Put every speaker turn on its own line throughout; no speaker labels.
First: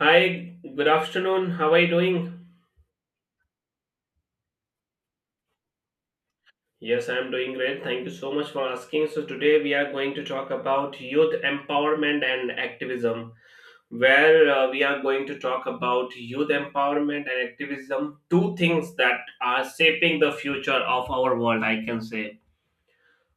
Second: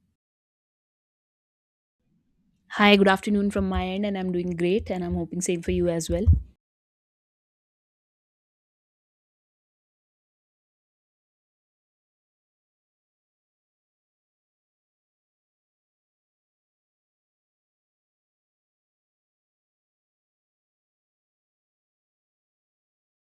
Hi, good afternoon. How are you doing?
Hi, good afternoon from my end, and I'm doing great, and I'm hoping same for you as well.
Yes, I am doing great. Thank you so much for asking. So, today we are going to talk about youth empowerment and activism, where we are going to talk about youth empowerment and activism, two things that are shaping the future of our world, I can say.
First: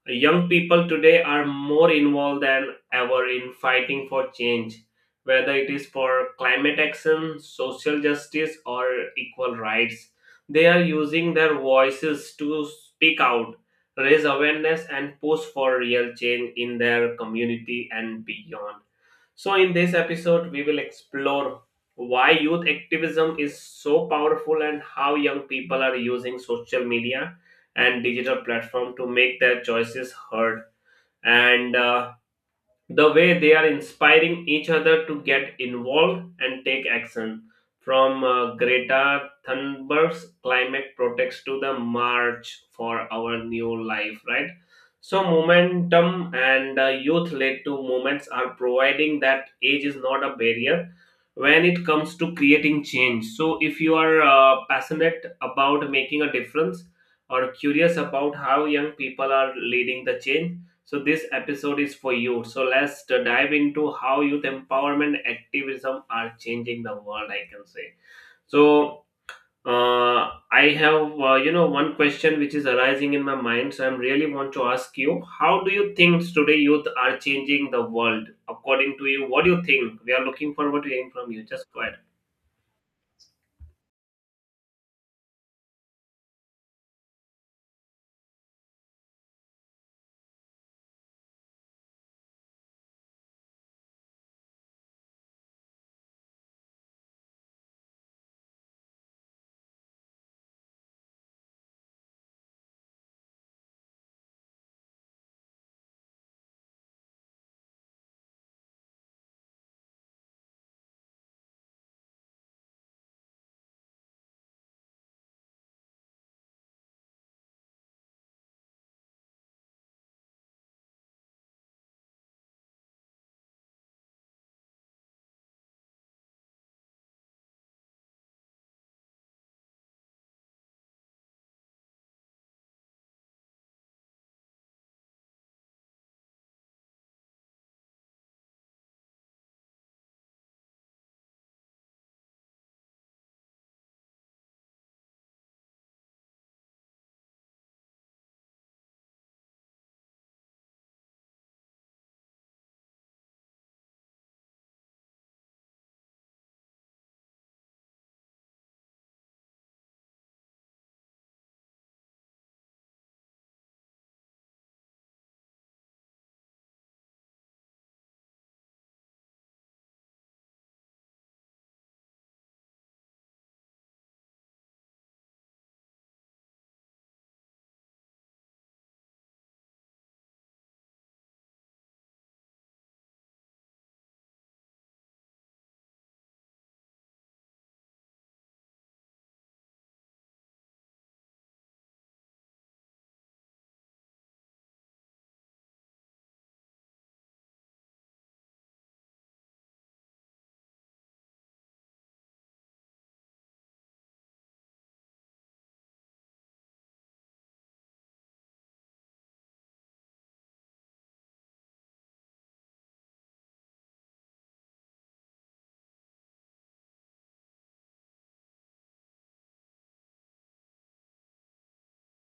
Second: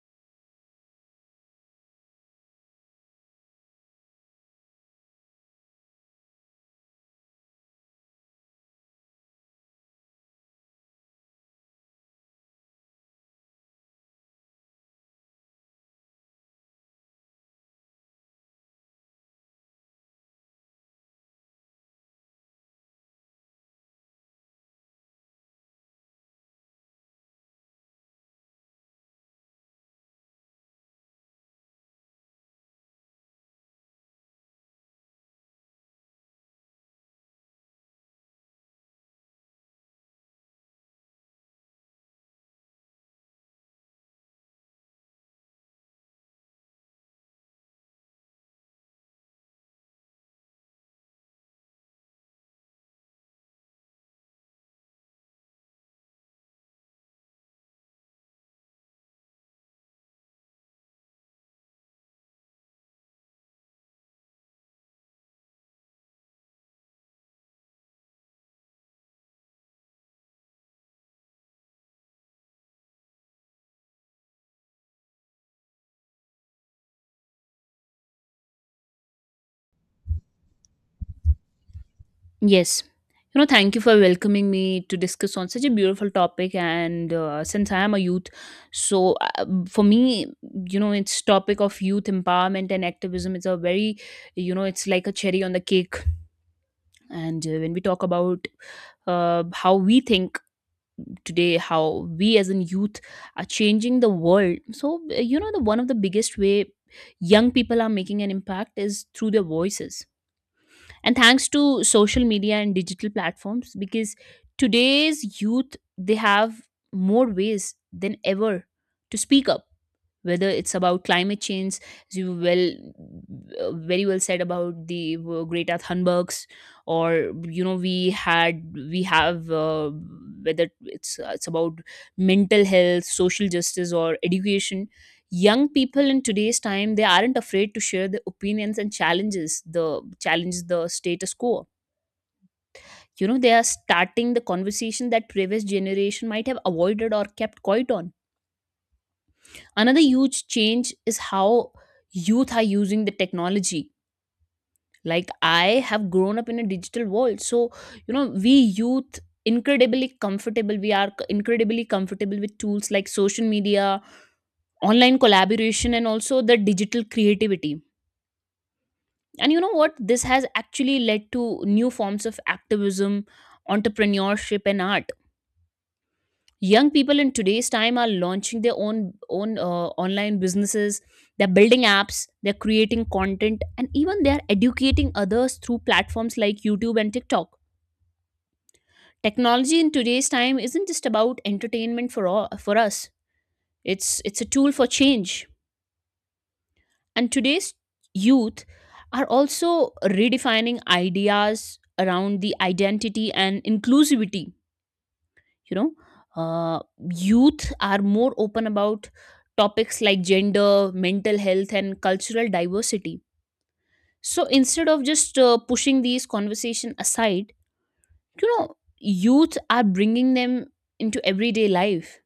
Young people today are more involved than ever in fighting for change, whether it is for climate action, social justice, or equal rights. They are using their voices to speak out, raise awareness, and push for real change in their community and beyond. So, in this episode, we will explore why youth activism is so powerful and how young people are using social media and digital platform to make their choices heard and the way they are inspiring each other to get involved and take action from Greta Thunberg's climate protest to the march for our new life, right? So momentum and youth led to movements are providing that age is not a barrier when it comes to creating change. So if you are passionate about making a difference or curious about how young people are leading the change, so this episode is for you. So let's dive into how youth empowerment activism are changing the world, I can say. So I have one question which is arising in my mind, so I'm really want to ask you, how do you think today youth are changing the world? According to you, what do you think? We are looking forward to hearing from you. Just go ahead.
Yes, you know, thank you for welcoming me to discuss on such a beautiful topic. And since I am a youth, so for me, you know, it's topic of youth empowerment and activism. It's a very, you know, it's like a cherry on the cake. And when we talk about how we think today, how we as in youth are changing the world. So you know, the one of the biggest way young people are making an impact is through their voices, and thanks to social media and digital platforms, because today's youth, they have more ways than ever to speak up, whether it's about climate change, as you well, very well said about the Greta Thunberg's, or you know, we have whether it's it's about mental health, social justice, or education. Young people in today's time, they aren't afraid to share their opinions and challenge the status quo. You know, they are starting the conversation that previous generation might have avoided or kept quiet on. Another huge change is how youth are using the technology. Like, I have grown up in a digital world, so you know, we youth incredibly comfortable. We are incredibly comfortable with tools like social media, online collaboration, and also the digital creativity. And you know what? This has actually led to new forms of activism, entrepreneurship, and art. Young people in today's time are launching their own online businesses. They're building apps, they're creating content, and even they're educating others through platforms like YouTube and TikTok. Technology in today's time isn't just about entertainment for all, for us, it's a tool for change. And today's youth are also redefining ideas around the identity and inclusivity. You know, uh, youth are more open about topics like gender, mental health, and cultural diversity. So instead of just pushing these conversation aside, you know, youth are bringing them into everyday life.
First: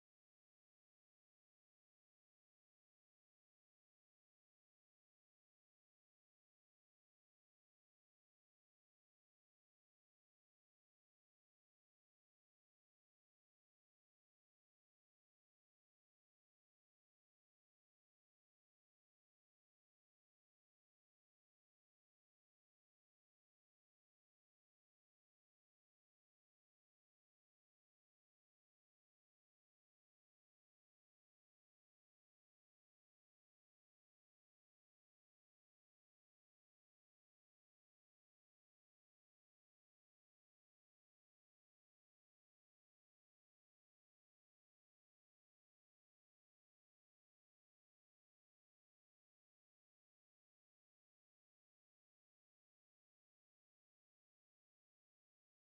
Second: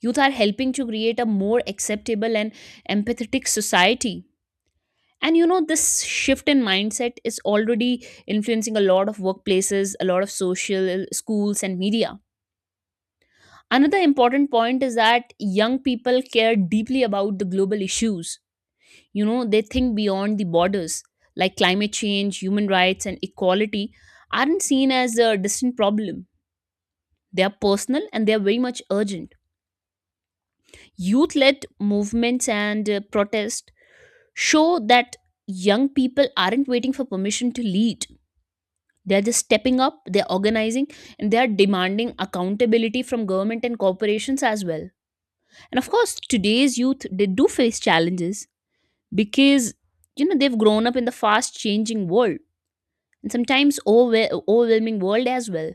Youth are helping to create a more acceptable and empathetic society. And you know, this shift in mindset is already influencing a lot of workplaces, a lot of social schools and media. Another important point is that young people care deeply about the global issues. You know, they think beyond the borders, like climate change, human rights, and equality aren't seen as a distant problem. They are personal and they are very much urgent. Youth led movements and protests show that young people aren't waiting for permission to lead. They're just stepping up, they're organizing, and they are demanding accountability from government and corporations as well. And of course, today's youth, they do face challenges, because you know, they've grown up in the fast changing world, and sometimes overwhelming world as well.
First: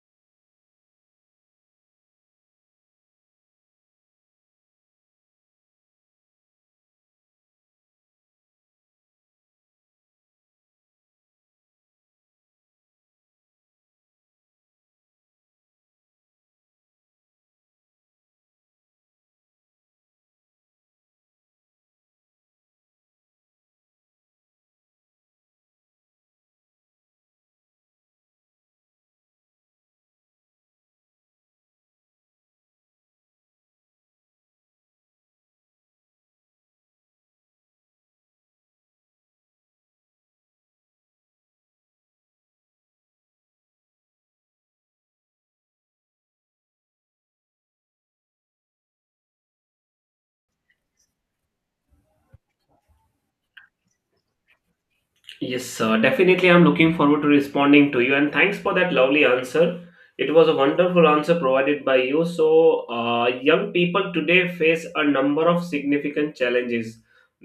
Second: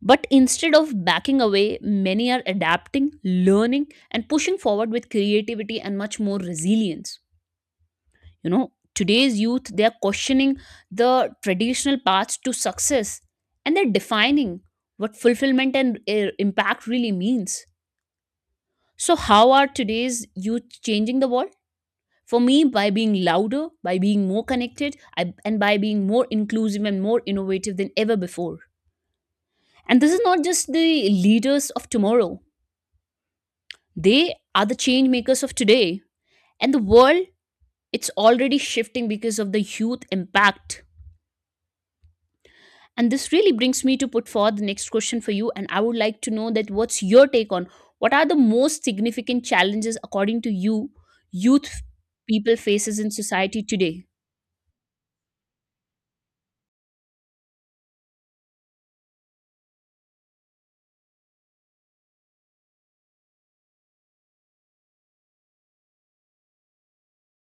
But instead of backing away, many are adapting, learning, and pushing forward with creativity and much more resilience. You know, today's youth, they are questioning the traditional paths to success, and they're defining what fulfillment and impact really means. So how are today's youth changing the world? For me, by being louder, by being more connected, and by being more inclusive and more innovative than ever before. And this is not just the leaders of tomorrow, they are the change makers of today. And the world, it's already shifting because of the youth impact. And this really brings me to put forward the next question for you. And I would like to know, that what's your take on what are the most significant challenges, according to you, youth people faces in society today?
Yes, sir. Definitely, I'm looking forward to responding to you. And thanks for that lovely answer. It was a wonderful answer provided by you. So, young people today face a number of significant challenges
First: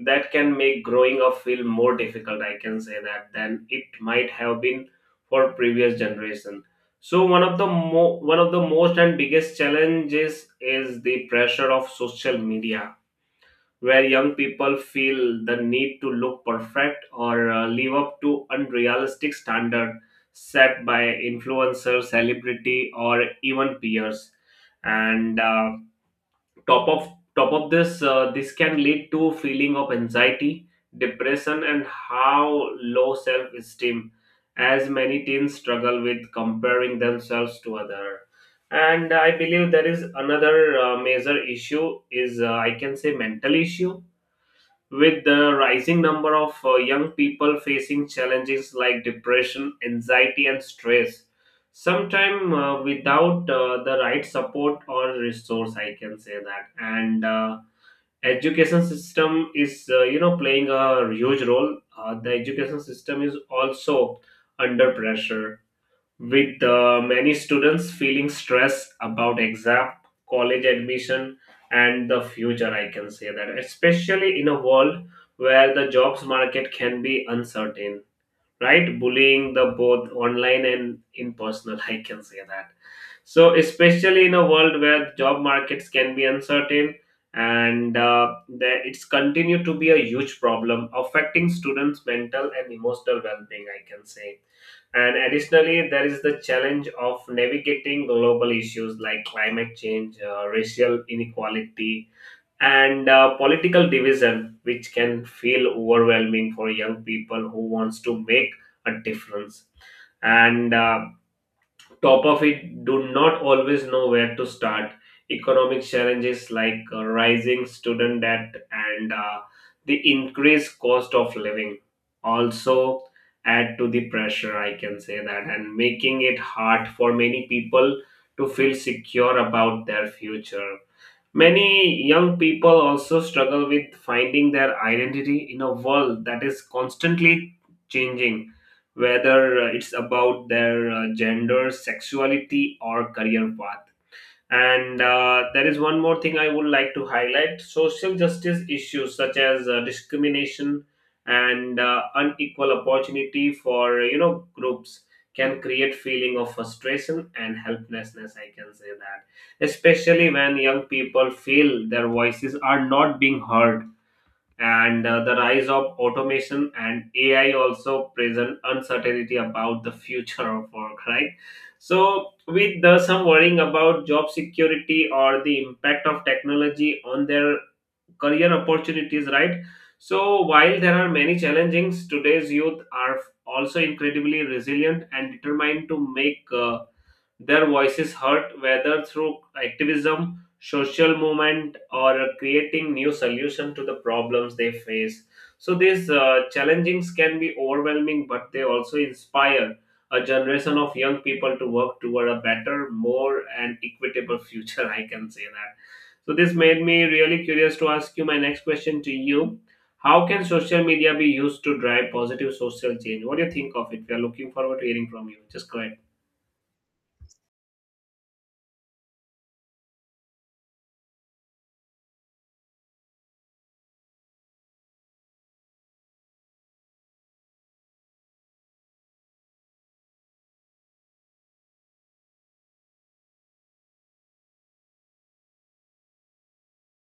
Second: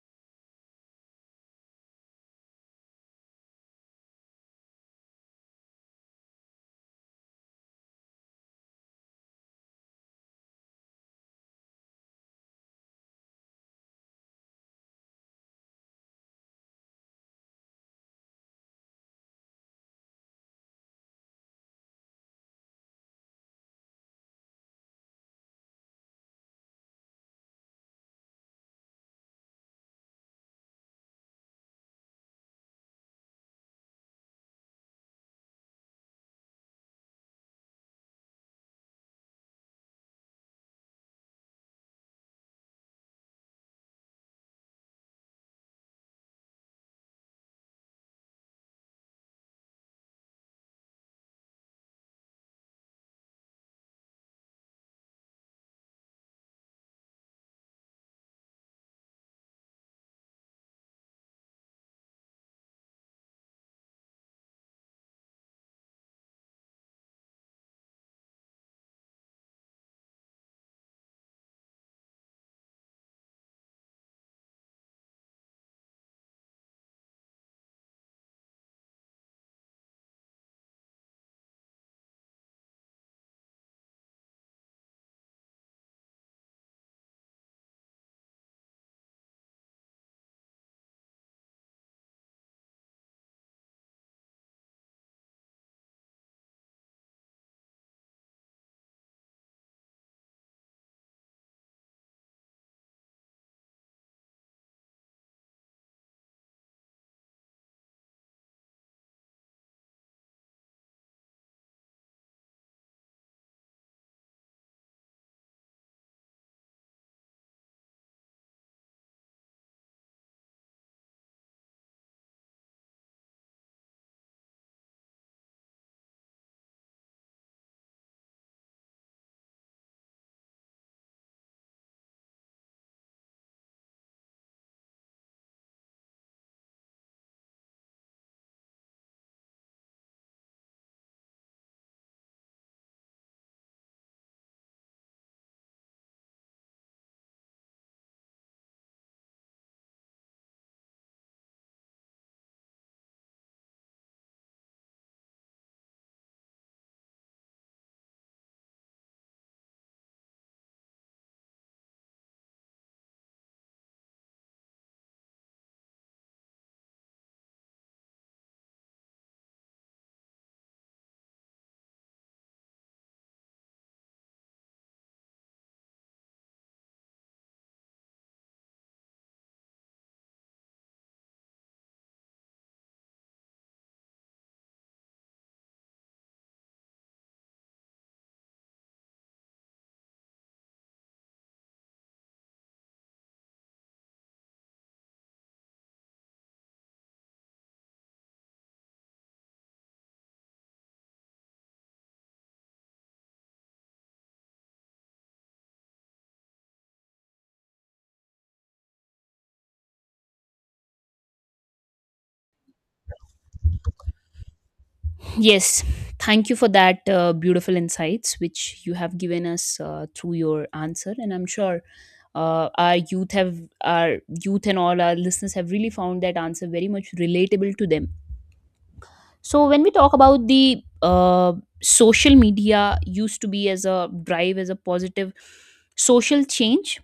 that can make growing up feel more difficult, I can say that, than it might have been for previous generation. So, one of the most and biggest challenges is the pressure of social media, where young people feel the need to look perfect or live up to unrealistic standard set by influencer celebrity or even peers, and top of top of this this can lead to feeling of anxiety, depression, and how low self esteem, as many teens struggle with comparing themselves to other. And I believe there is another major issue is, I can say, mental issue, with the rising number of young people facing challenges like depression, anxiety, and stress, sometimes without the right support or resource, I can say that. And education system is, playing a huge role. The education system is also under pressure, with many students feeling stress about exam, college admission, and the future. I can say that, especially in a world where the jobs market can be uncertain, right? Bullying the both online and in personal, I can say that. So, especially in a world where job markets can be uncertain, and that it's continued to be a huge problem affecting students' mental and emotional well-being, I can say. And additionally, there is the challenge of navigating global issues like climate change, racial inequality, and political division, which can feel overwhelming for young people who wants to make a difference and, top of it, do not always know where to start. Economic challenges like rising student debt and the increased cost of living also add to the pressure, I can say that, and making it hard for many people to feel secure about their future. Many young people also struggle with finding their identity in a world that is constantly changing, whether it's about their gender, sexuality, or career path. And There is one more thing I would like to highlight: social justice issues such as discrimination and unequal opportunity for groups can create feeling of frustration and helplessness, I can say that, especially when young people feel their voices are not being heard. And The rise of automation and AI also present uncertainty about the future of work, right? So, with the, some worrying about job security or the impact of technology on their career opportunities, right? So, while there are many challenges, today's youth are also incredibly resilient and determined to make their voices heard, whether through activism, social movement, or creating new solution to the problems they face. So these challengings can be overwhelming, but they also inspire a generation of young people to work toward a better, more, and equitable future. I can say that. So this made me really curious to ask you my next question to you. How can social media be used to drive positive social change? What do you think of it? We are looking forward to hearing from you. Just go
Yes,
ahead.
thank you for that beautiful insights which you have given us through your answer, and I'm sure our youth and all our listeners have really found that answer very much relatable to them. So when we talk about the social media used to be as a drive as a positive social change,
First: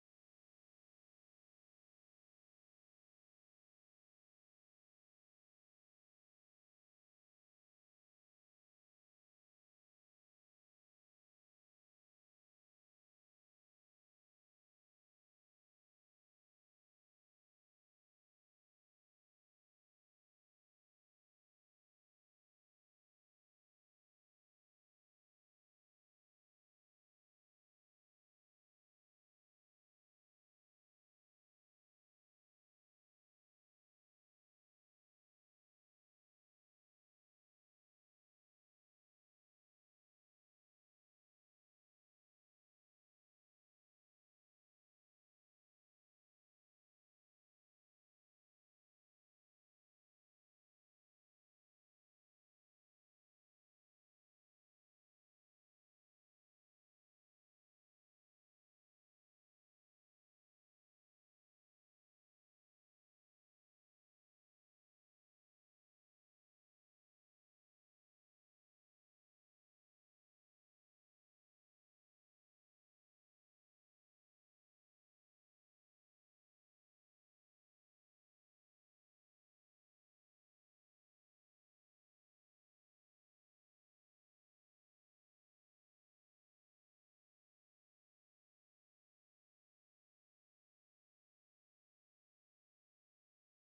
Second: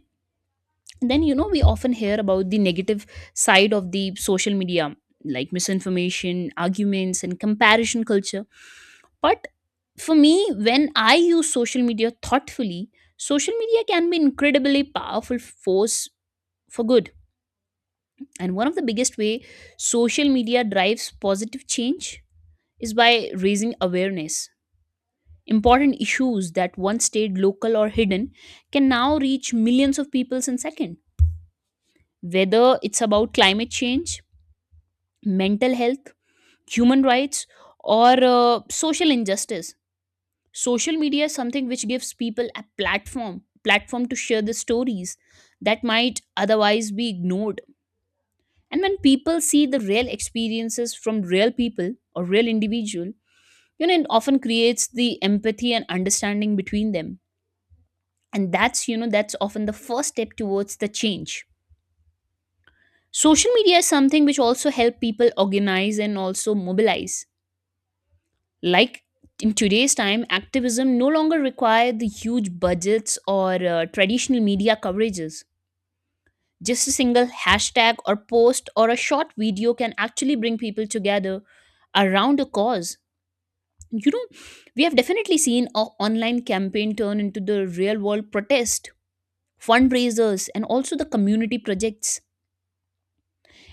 then you know, we often hear about the negative side of the social media, like misinformation, arguments, and comparison culture. But for me, when I use social media thoughtfully, social media can be incredibly powerful force for good. And one of the biggest way social media drives positive change is by raising awareness important issues that once stayed local or hidden can now reach millions of people in second, whether it's about climate change, mental health, human rights, or social injustice. Social media is something which gives people a platform to share the stories that might otherwise be ignored. And when people see the real experiences from real people or real individual, you know, it often creates the empathy and understanding between them. And that's, you know, that's often the first step towards the change. Social media is something which also help people organize and also mobilize. Like, in today's time, activism no longer require the huge budgets or traditional media coverages. Just a single hashtag or post or a short video can actually bring people together around a cause. You know, we have definitely seen an online campaign turn into the real world protest, fundraisers, and also the community projects.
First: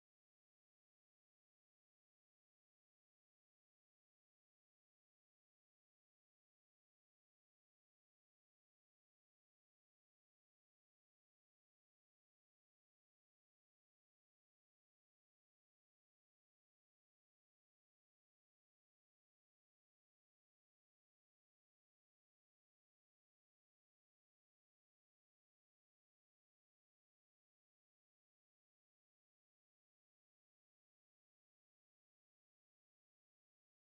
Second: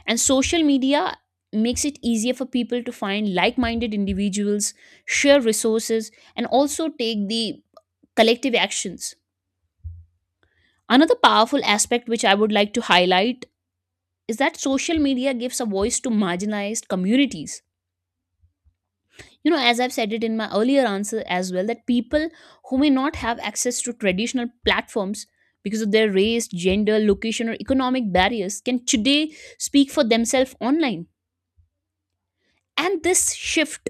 And social media makes it easier for people to find like minded individuals, share resources, and also take the collective actions. Another powerful aspect which I would like to highlight is that social media gives a voice to marginalized communities. You know, as I've said it in my earlier answer as well, that people who may not have access to traditional platforms because of their race, gender, location, or economic barriers, can today speak for themselves online. And this shift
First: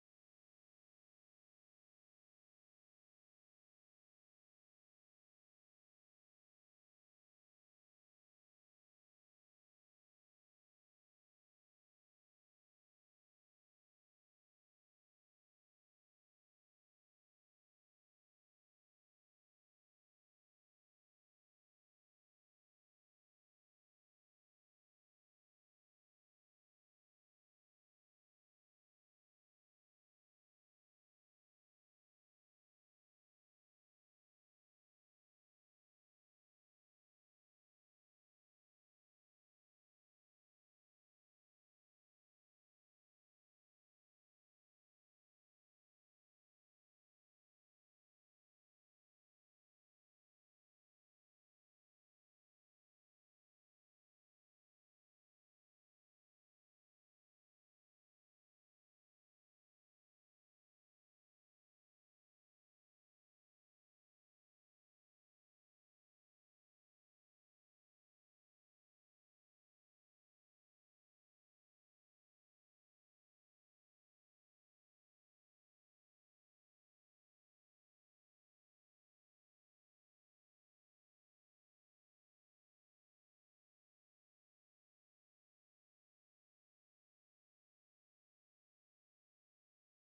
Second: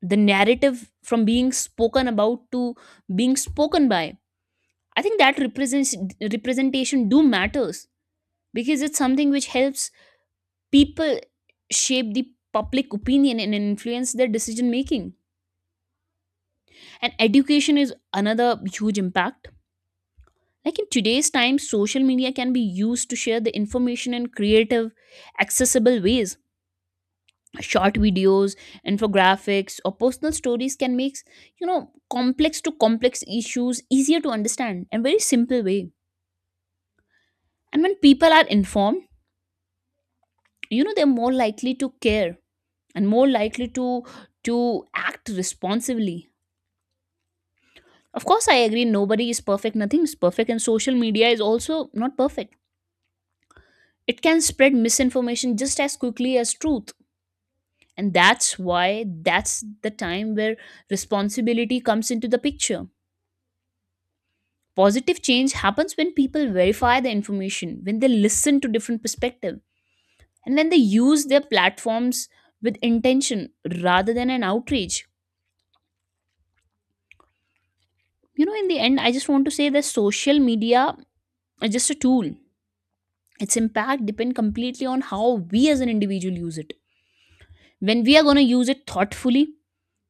the narrative from being spoken about to being spoken by. I think that represents representation do matters, because it's something which helps people shape the public opinion and influence their decision making. And education is another huge impact. Like, in today's time, social media can be used to share the information in creative, accessible ways. Short videos, infographics, or personal stories can make, you know, complex to complex issues easier to understand and very simple way. And when people are informed, you know, they're more likely to care, and more likely to act responsibly. Of course, I agree, nobody is perfect, nothing is perfect, and social media is also not perfect. It can spread misinformation just as quickly as truth. And that's why, that's the time where responsibility comes into the picture. Positive change happens when people verify the information, when they listen to different perspectives, and when they use their platforms with intention rather than an outrage. You know, in the end, I just want to say that social media is just a tool. Its impact depend completely on how we as an individual use it. When we are going to use it thoughtfully,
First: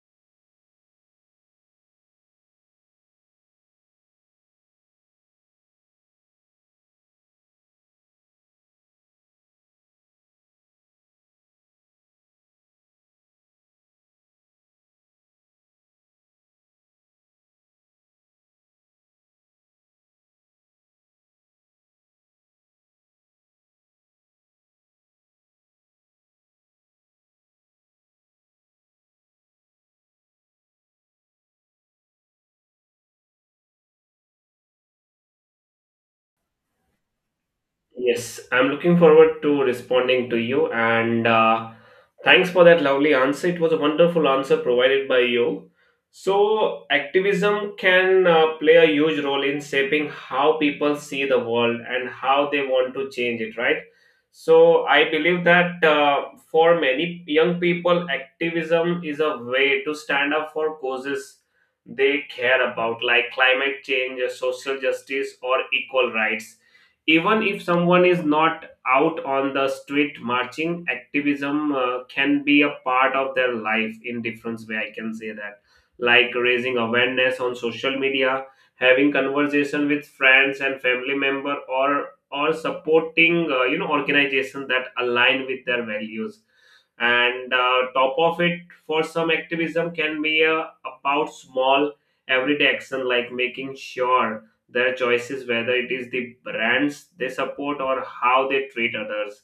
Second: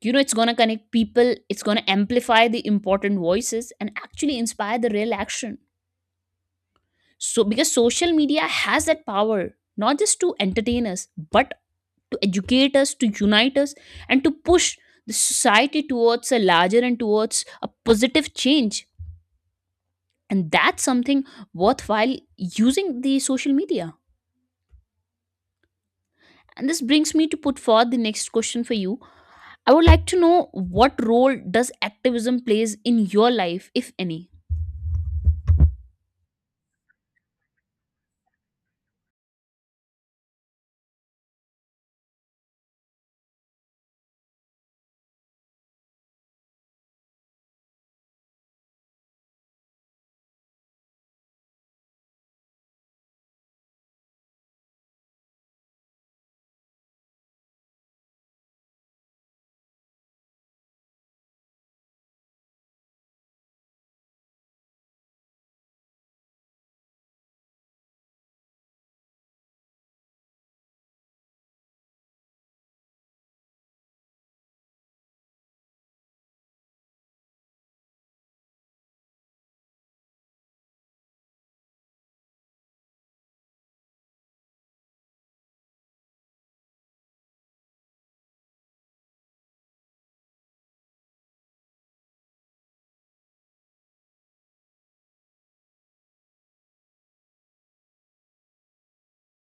you know, it's going to connect people, it's going to amplify the important voices, and actually inspire the real action. So because social media has that power, not just to entertain us, but to educate us, to unite us, and to push the society towards a larger and towards a positive change. And that's something worthwhile using the social media. And this brings me to put forth the next question for you. I would like to know, what role does activism plays in your life, if any?
Yes, I'm looking forward to responding to you, and thanks for that lovely answer. It was a wonderful answer provided by you. So, activism can play a huge role in shaping how people see the world and how they want to change it, right? So, I believe that, for many young people, activism is a way to stand up for causes they care about, like climate change, social justice, or equal rights. Even if someone is not out on the street marching, activism can be a part of their life in different way, I can say that, like raising awareness on social media, having conversation with friends and family member, or supporting organization that align with their values. And Top of it, for some, activism can be about small everyday action, like making sure their choices, whether it is the brands they support or how they treat others,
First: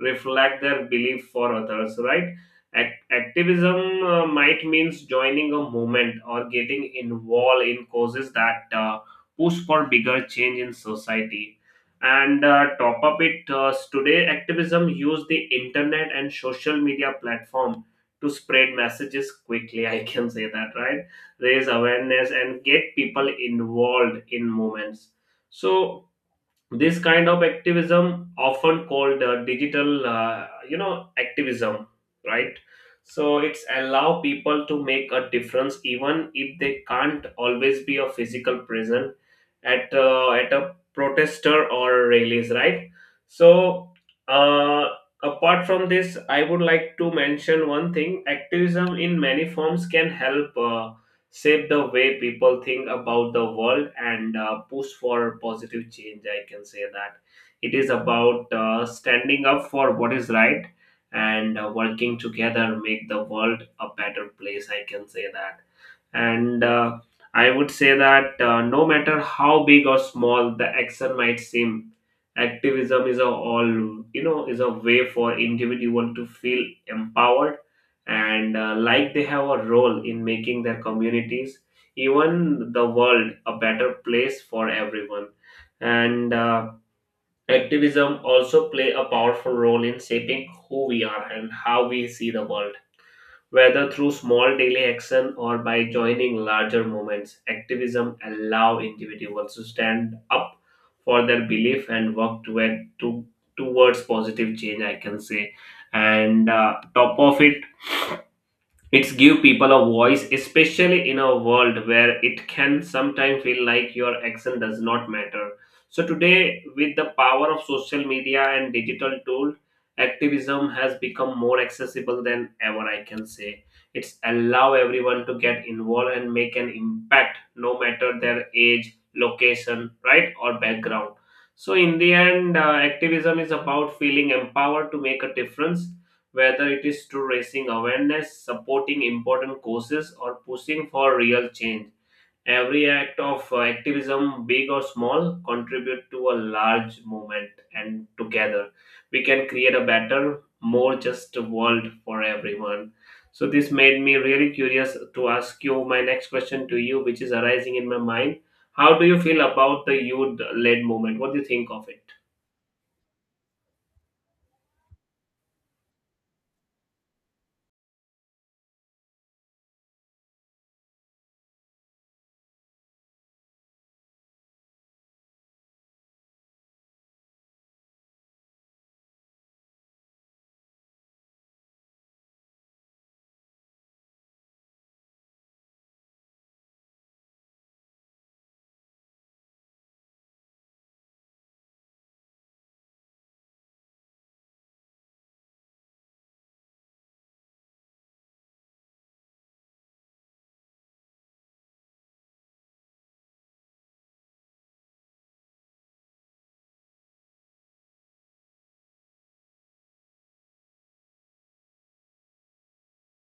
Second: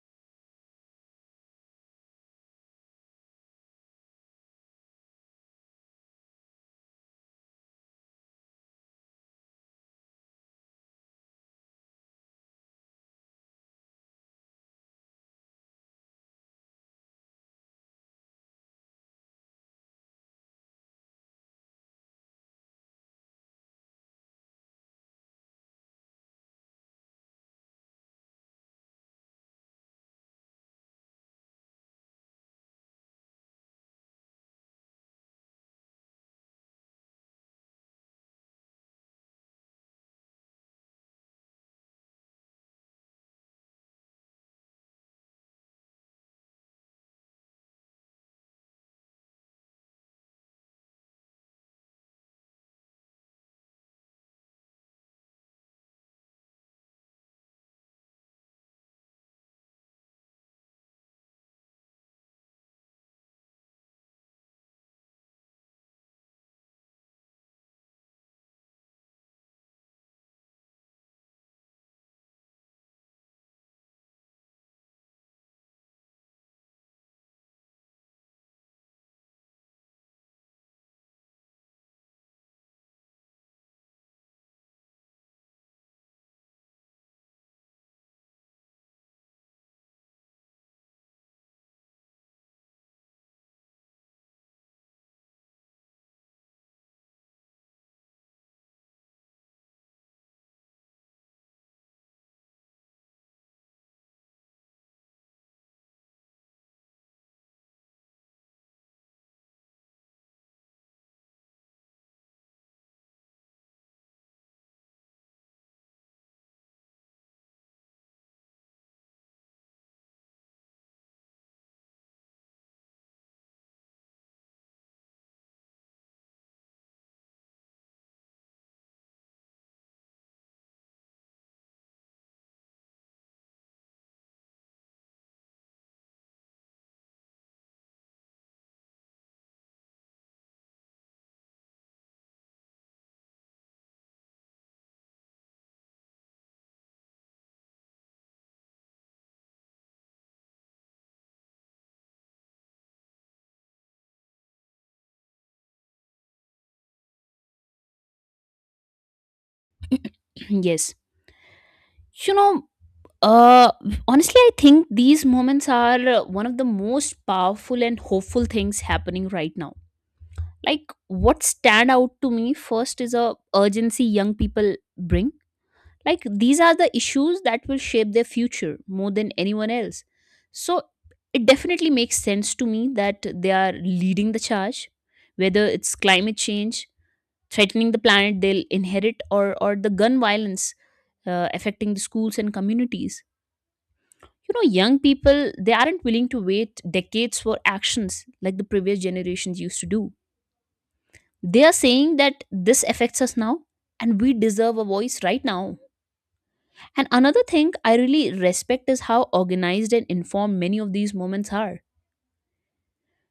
reflect their belief for others, right? Activism might means joining a movement or getting involved in causes that push for bigger change in society. And Top up it, today, activism use the internet and social media platform to spread messages quickly. I can say that, right? Raise awareness and get people involved in movements. So this kind of activism often called digital, activism, right? So it's allow people to make a difference even if they can't always be a physical present at a protester or rallies, right? So, uh, apart from this, I would like to mention one thing. Activism in many forms can help shape the way people think about the world and push for positive change. I can say that it is about standing up for what is right and working together make the world a better place. I can say that. And I would say that, no matter how big or small the action might seem, activism is a all you know is a way for individual to feel empowered and like they have a role in making their communities, even the world, a better place for everyone. And Activism also play a powerful role in shaping who we are and how we see the world. Whether through small daily action or by joining larger movements, activism allow individuals to stand up for their belief and work toward, to, towards positive change, I can say. And Top of it, it's give people a voice, especially in a world where it can sometimes feel like your action does not matter. So today, with the power of social media and digital tool, activism has become more accessible than ever. I can say it's allow everyone to get involved and make an impact, no matter their age, location, right, or background. So in the end, activism is about feeling empowered to make a difference, whether it is through raising awareness, supporting important causes, or pushing for real change. Every act of activism, big or small, contribute to a large movement, and together we can create a better, more just world for everyone. So this made me really curious to ask you my next question to you, which is arising in my mind. How do you feel about the youth-led
Yes.
movement? What do you think of it?
You know, uh, honestly, I think these moments are one of the most powerful and hopeful things happening right now. Like, what stand out to me first is a urgency young people bring. Like, these are the issues that will shape their future more than anyone else. So, it definitely makes sense to me that they are leading the charge, whether it's climate change threatening the planet they'll inherit, or the gun violence affecting the schools and communities. You know, young people, they aren't willing to wait decades for actions like the previous generations used to do. They are saying that this affects us now, and we deserve a voice right now. And another thing I really respect is how organized and informed many of these moments are,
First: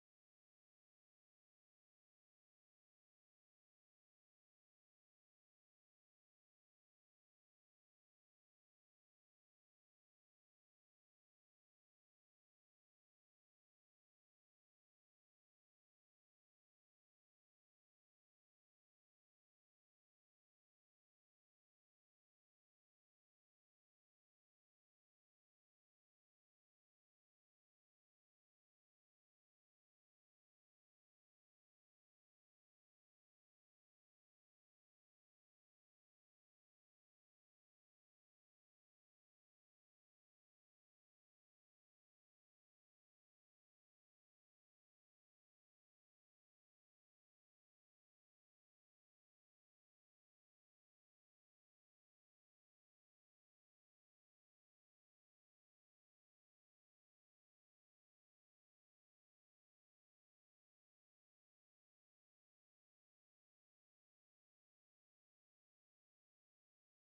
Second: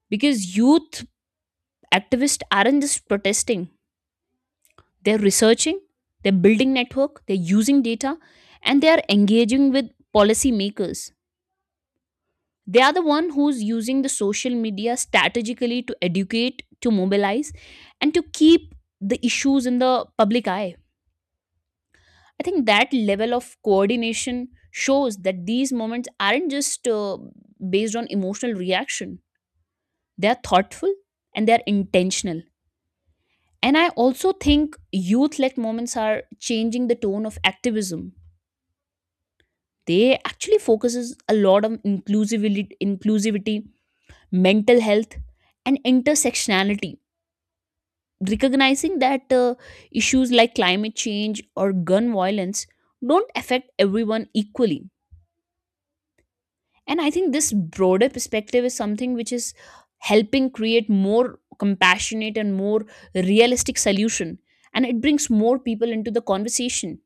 because youth activists aren't just protesting. They're researching, they're building network, they're using data, and they are engaging with policymakers. They are the one who's using the social media strategically to educate, to mobilize, and to keep the issues in the public eye. I think that level of coordination shows that these moments aren't just based on emotional reaction. They are thoughtful and they are intentional. And I also think youth led moments are changing the tone of activism. They actually focuses a lot on inclusivity mental health and intersectionality, recognizing that issues like climate change or gun violence don't affect everyone equally. And I think this broader perspective is something which is helping create more compassionate and more realistic solution, and it brings more people into the conversation.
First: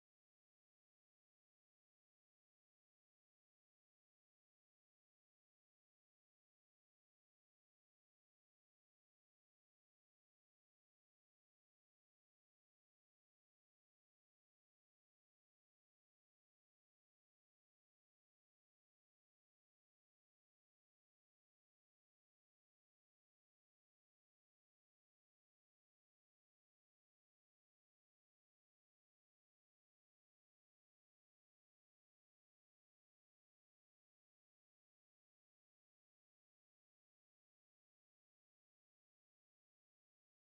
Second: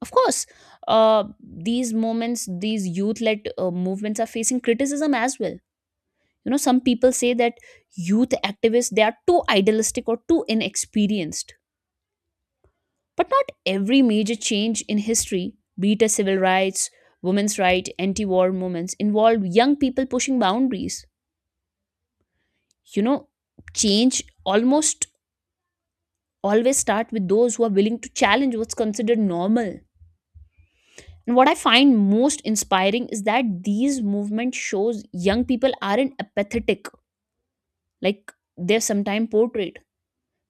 Of course, uh, these moments, these youth led movements are facing criticism as well. You know, some people say that youth activists they are too idealistic or too inexperienced, but not every major change in history, be it a civil rights, women's right, anti-war movements, involve young people pushing boundaries. You know, change almost always start with those who are willing to challenge what's considered normal. And what I find most inspiring is that these movements shows young people aren't apathetic like they're sometimes portrayed.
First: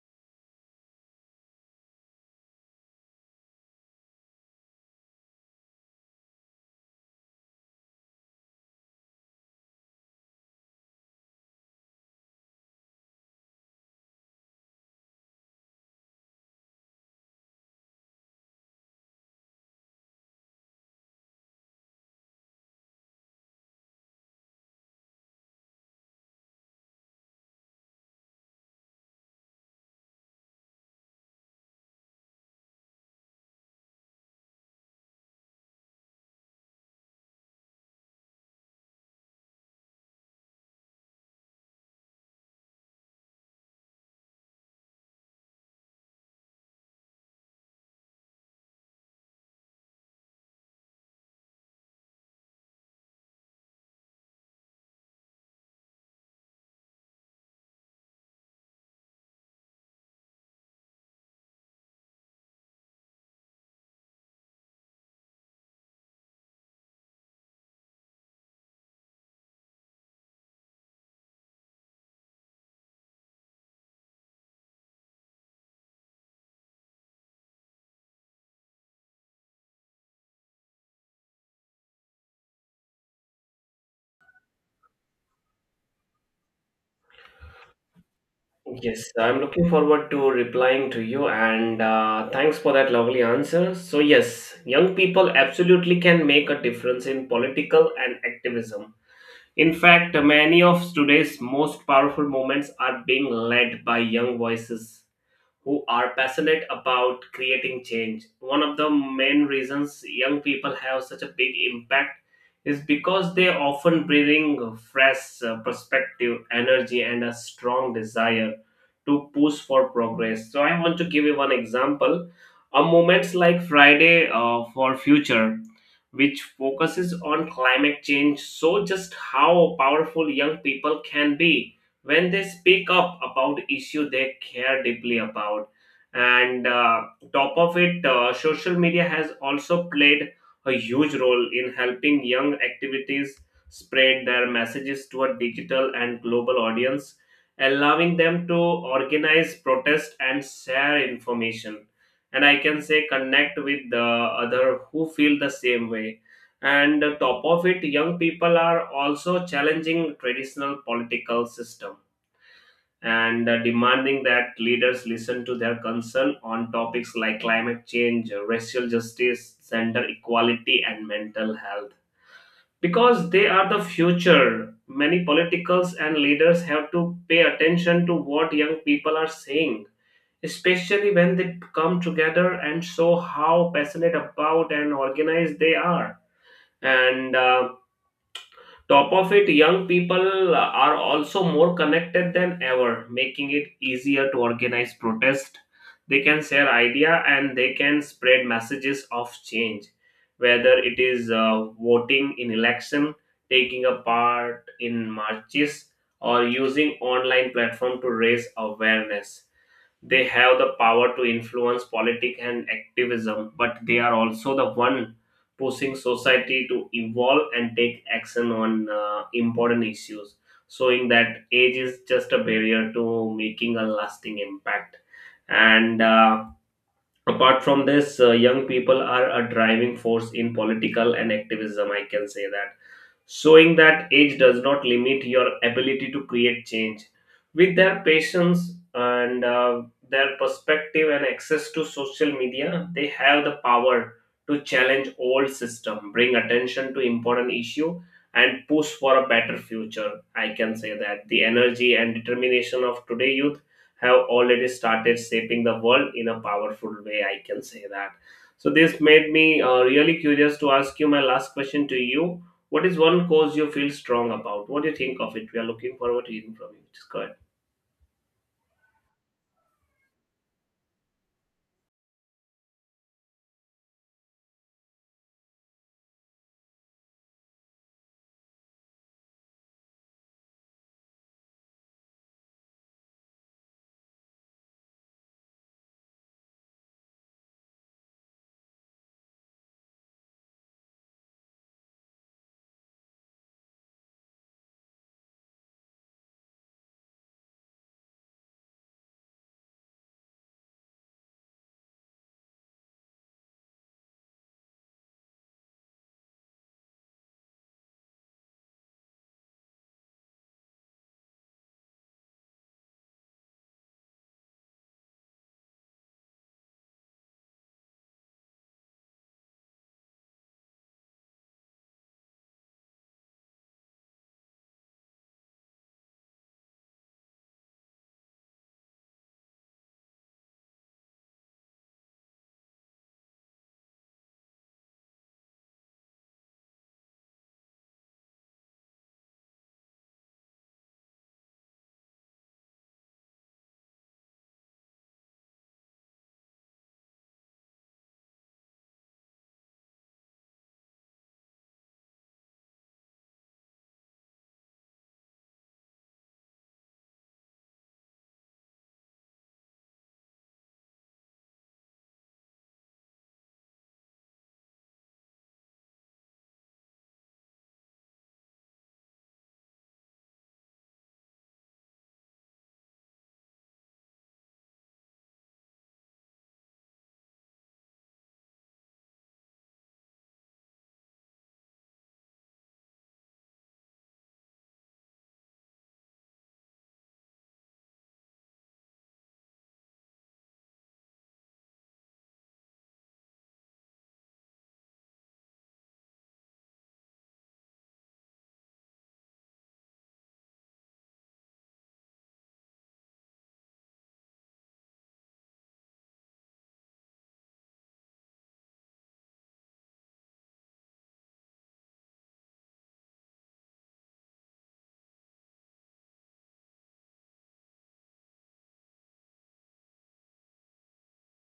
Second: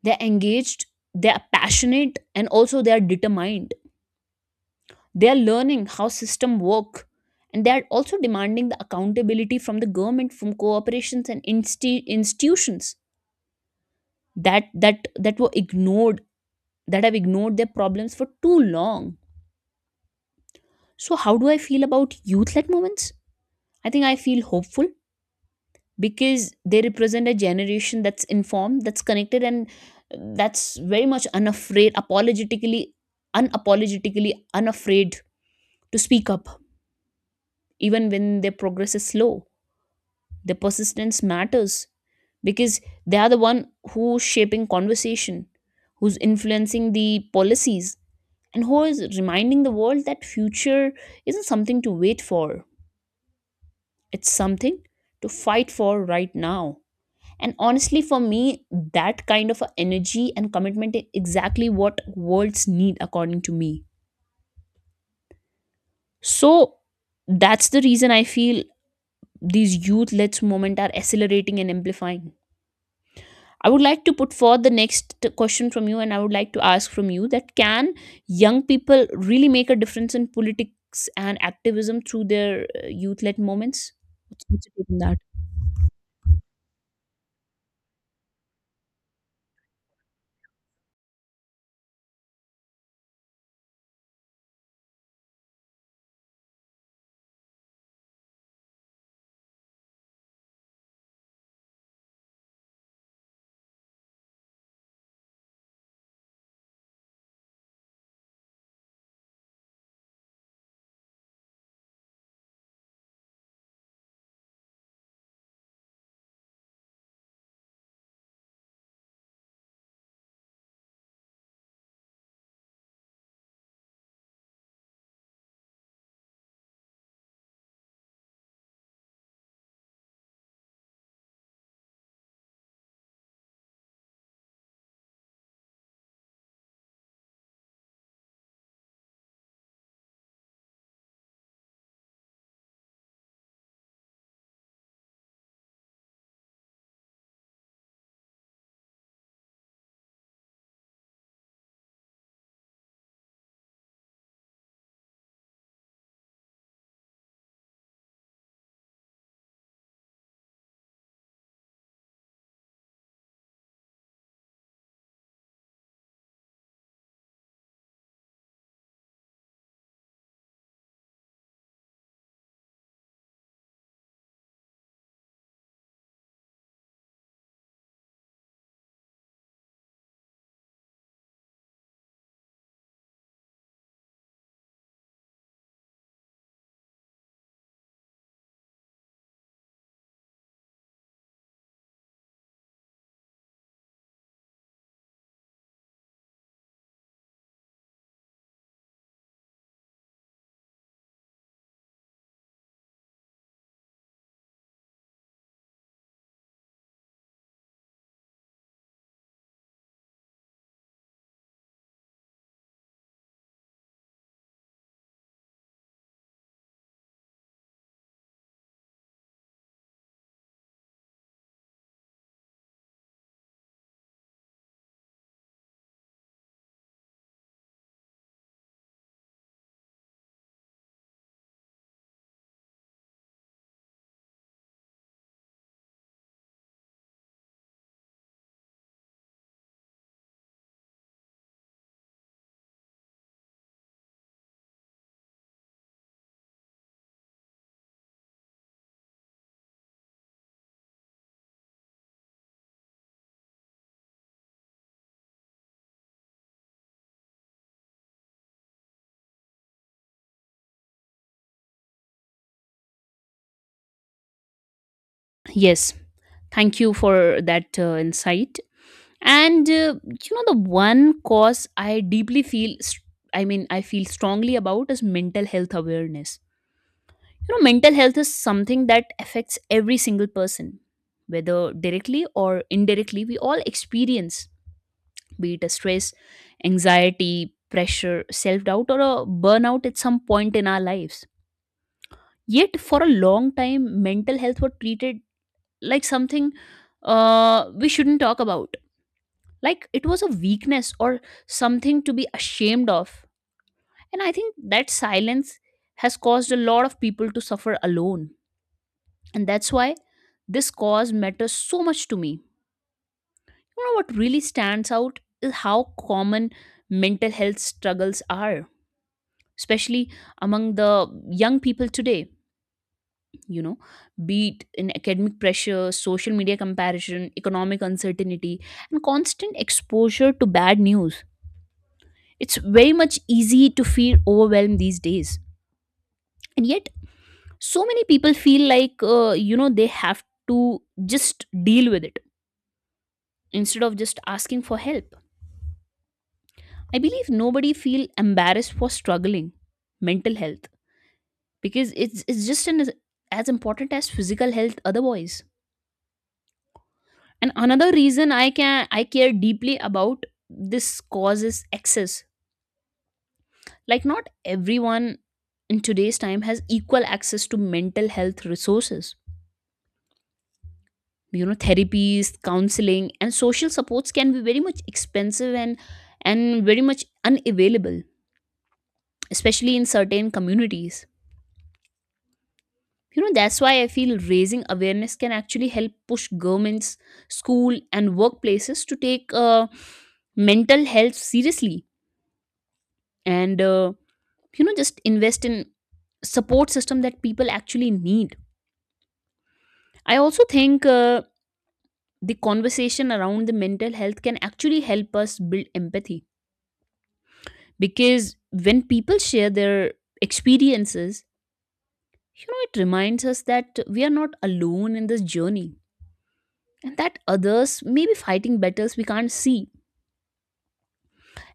They're engaged, they're passionate, and also they're determined. They're learning how system work, and they're also demanding the accountability from the government, from corporations and institutions that were ignored, that have ignored their problems for too long. So how do I feel about youth led movements? I think I feel hopeful, because they represent a generation that's informed, that's connected, and that's very much unafraid apologetically unapologetically unafraid to speak up, even when their progress is slow. Their persistence matters because they are the one who's shaping conversation, who's influencing the policies, and who is reminding the world that future isn't something to wait for. It's something to fight for right now. And honestly, for me, that kind of a energy and commitment is exactly what worlds need, according to me. So that's the reason I feel these youth led movement are accelerating and amplifying. I would like to put forth the next question from you, and I would like to ask from you that can young people really make a difference in politics and activism through their youth led movements? What's your take on that?
Yes, I'm looking forward to replying to you, and thanks for that lovely answer. So, yes, young people absolutely can make a difference in political and activism. In fact, many of today's most powerful movements are being led by young voices who are passionate about creating change. One of the main reasons young people have such a big impact is because they often bring fresh perspective, energy, and a strong desire to push for progress. So, I want to give you one example. A moments like Friday for Future, which focuses on climate change, so just how powerful young people can be when they speak up about issue they care deeply about. And Top of it, social media has also played a huge role in helping young activities spread their messages to a digital and global audience, allowing them to organize protest and share information and, I can say, connect with the other who feel the same way. And Top of it, young people are also challenging traditional political system and demanding that leaders listen to their concern on topics like climate change, racial justice, gender equality, and mental health. Because they are the future, many politicals and leaders have to pay attention to what young people are saying, especially when they come together and show how passionate about and organized they are. And Top of it, young people are also more connected than ever, making it easier to organize protest. They can share idea and they can spread messages of change, whether it is voting in election, taking a part in marches, or using online platform to raise awareness. They have the power to influence politics and activism, but they are also the one pushing society to evolve and take action on important issues, showing that age is just a barrier to making a lasting impact. And Apart from this, young people are a driving force in political and activism, I can say that, showing that age does not limit your ability to create change. With their patience and their perspective and access to social media, they have the power to challenge old system, bring attention to important issue, and push for a better future. I can say that the energy and determination of today youth have already started shaping the world in a powerful way. I can say that. So this made me really curious to ask you my last question to you. What is one cause you feel strong about? What do you think of it? We are
Yes,
looking forward to hearing from
thank
you.
you
Just go ahead.
for that insight. And you know, the one cause I deeply feel, I mean, I feel strongly about is mental health awareness. You know, mental health is something that affects every single person, whether directly or indirectly. We all experience, be it a stress, anxiety, pressure, self doubt, or a burnout at some point in our lives. Yet, for a long time, mental health was treated like something we shouldn't talk about, like it was a weakness or something to be ashamed of. And I think that silence has caused a lot of people to suffer alone. And that's why this cause matters so much to me. You know what really stands out is how common mental health struggles are, especially among the young people today. You know, be it in academic pressure, social media comparison, economic uncertainty, and constant exposure to bad news. It's very much easy to feel overwhelmed these days. And yet, so many people feel like, you know, they have to just deal with it instead of just asking for help. I believe nobody feel embarrassed for struggling mental health, because it's just an, as important as physical health otherwise. And another reason I care deeply about this cause is access. Like not everyone in today's time has equal access to mental health resources. You know, therapies, counseling, and social supports can be very much expensive and very much unavailable, especially in certain communities. You know, that's why I feel raising awareness can actually help push governments, school, and workplaces to take mental health seriously, and, you know, just invest in support system that people actually need. I also think the conversation around the mental health can actually help us build empathy, because when people share their experiences, you know, it reminds us that we are not alone in this journey and that others may be fighting battles we can't see.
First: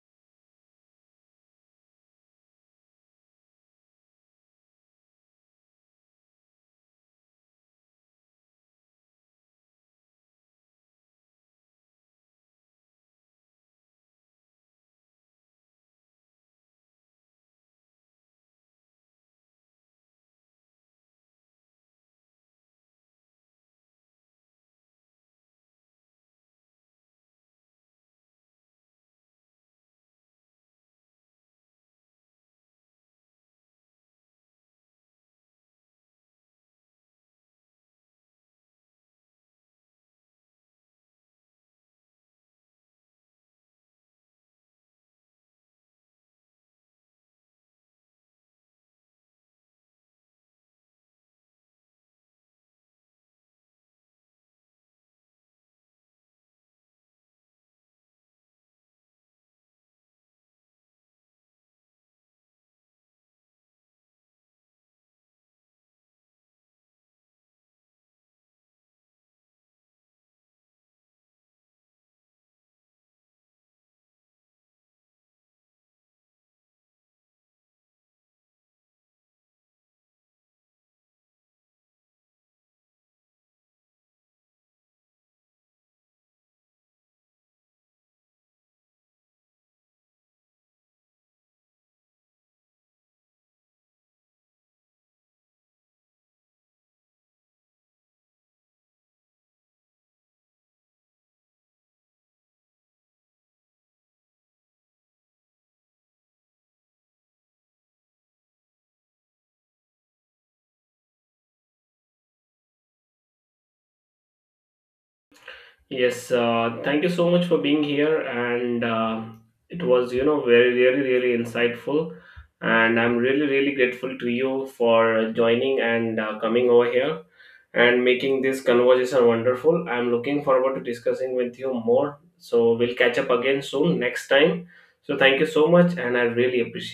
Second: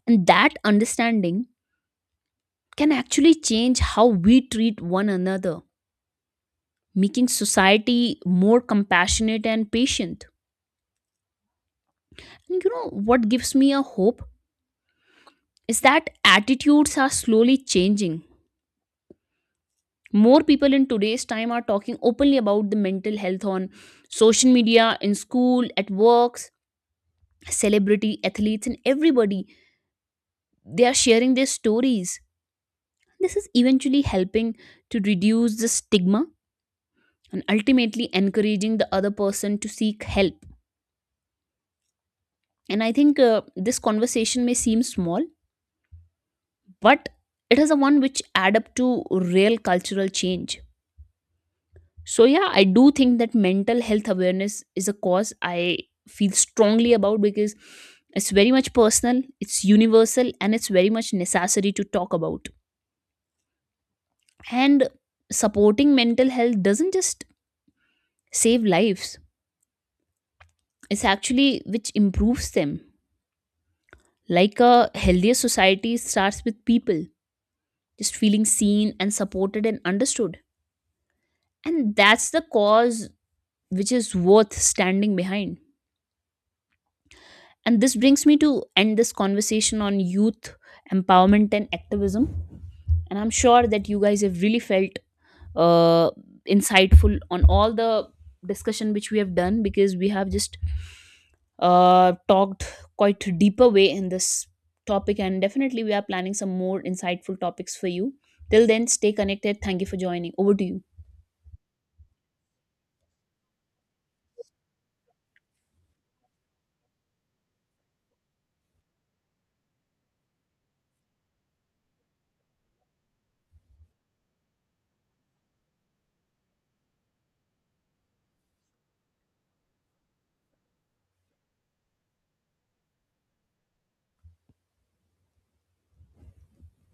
And that understanding can actually change how we treat one another, making society more compassionate and patient. And you know what gives me a hope is that attitudes are slowly changing. More people in today's time are talking openly about the mental health on social media, in school, at works, celebrity, athletes, and everybody. They are sharing their stories. This is eventually helping to reduce the stigma and ultimately encouraging the other person to seek help. And I think this conversation may seem small, but it is a one which add up to real cultural change. So yeah, I do think that mental health awareness is a cause I feel strongly about, because it's very much personal, it's universal, and it's very much necessary to talk about. And supporting mental health doesn't just save lives, it's actually which improves them. Like a healthier society starts with people just feeling seen and supported and understood. And that's the cause which is worth standing behind. And this brings me to end this conversation on youth empowerment and activism. And I'm sure that you guys have really felt uh, insightful on all the discussion which we have done, because we have just talked quite deeper way in this topic, and definitely we are planning some more insightful topics for you. Till then, stay connected. Thank you for joining. Over to you.
Yes, thank you so much for being here, and it was really, really insightful. And I'm really, really grateful to you for joining and coming over here and making this conversation wonderful. I'm looking forward to discussing with you more. So we'll catch up again soon next time. So thank you so much, and I really appreciate